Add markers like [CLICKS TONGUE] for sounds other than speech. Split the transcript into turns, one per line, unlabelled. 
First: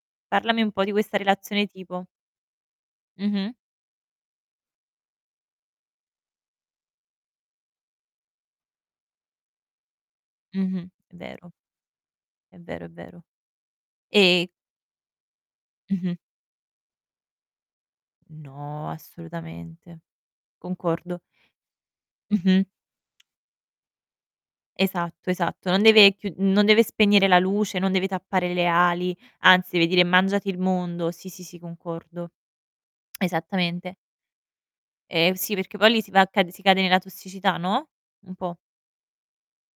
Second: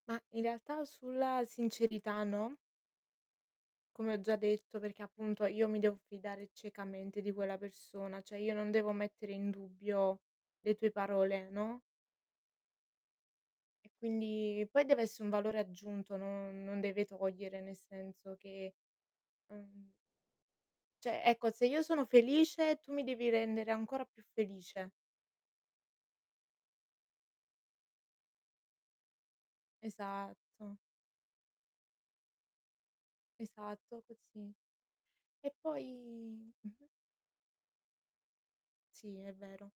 Ma, in
Parlami un
realtà,
po' di questa
sulla
relazione tipo.
sincerità, no?
Mh-mh.
Come ho già detto. Perché, appunto, io mi devo fidare ciecamente di quella persona, cioè, io non devo mettere in dubbio le
Mh-mh,
tue
è
parole,
vero.
no?
È vero, è vero. E
Quindi poi dev'esse un valore
Mh-mh.
aggiunto, non non deve togliere, nel senso che
No,
ehm
assolutamente. Concordo.
Cioè, ecco, se io sono
Mh-mh.
felice, tu mi devi rendere ancora più felice.
Esatto, esatto, non deve chiu non deve spegnere la luce, non deve tappare le ali, anzi, deve dire: "Mangiati il
Esatto.
mondo", sì, sì, sì, concordo. [CLICKS TONGUE] Esattamente.
Esatto, così.
Ehm,
E
sì, perché
poi
poi lì si va a cade si cade
mh-mh.
nella tossicità, no, un po'.
Sì, è vero.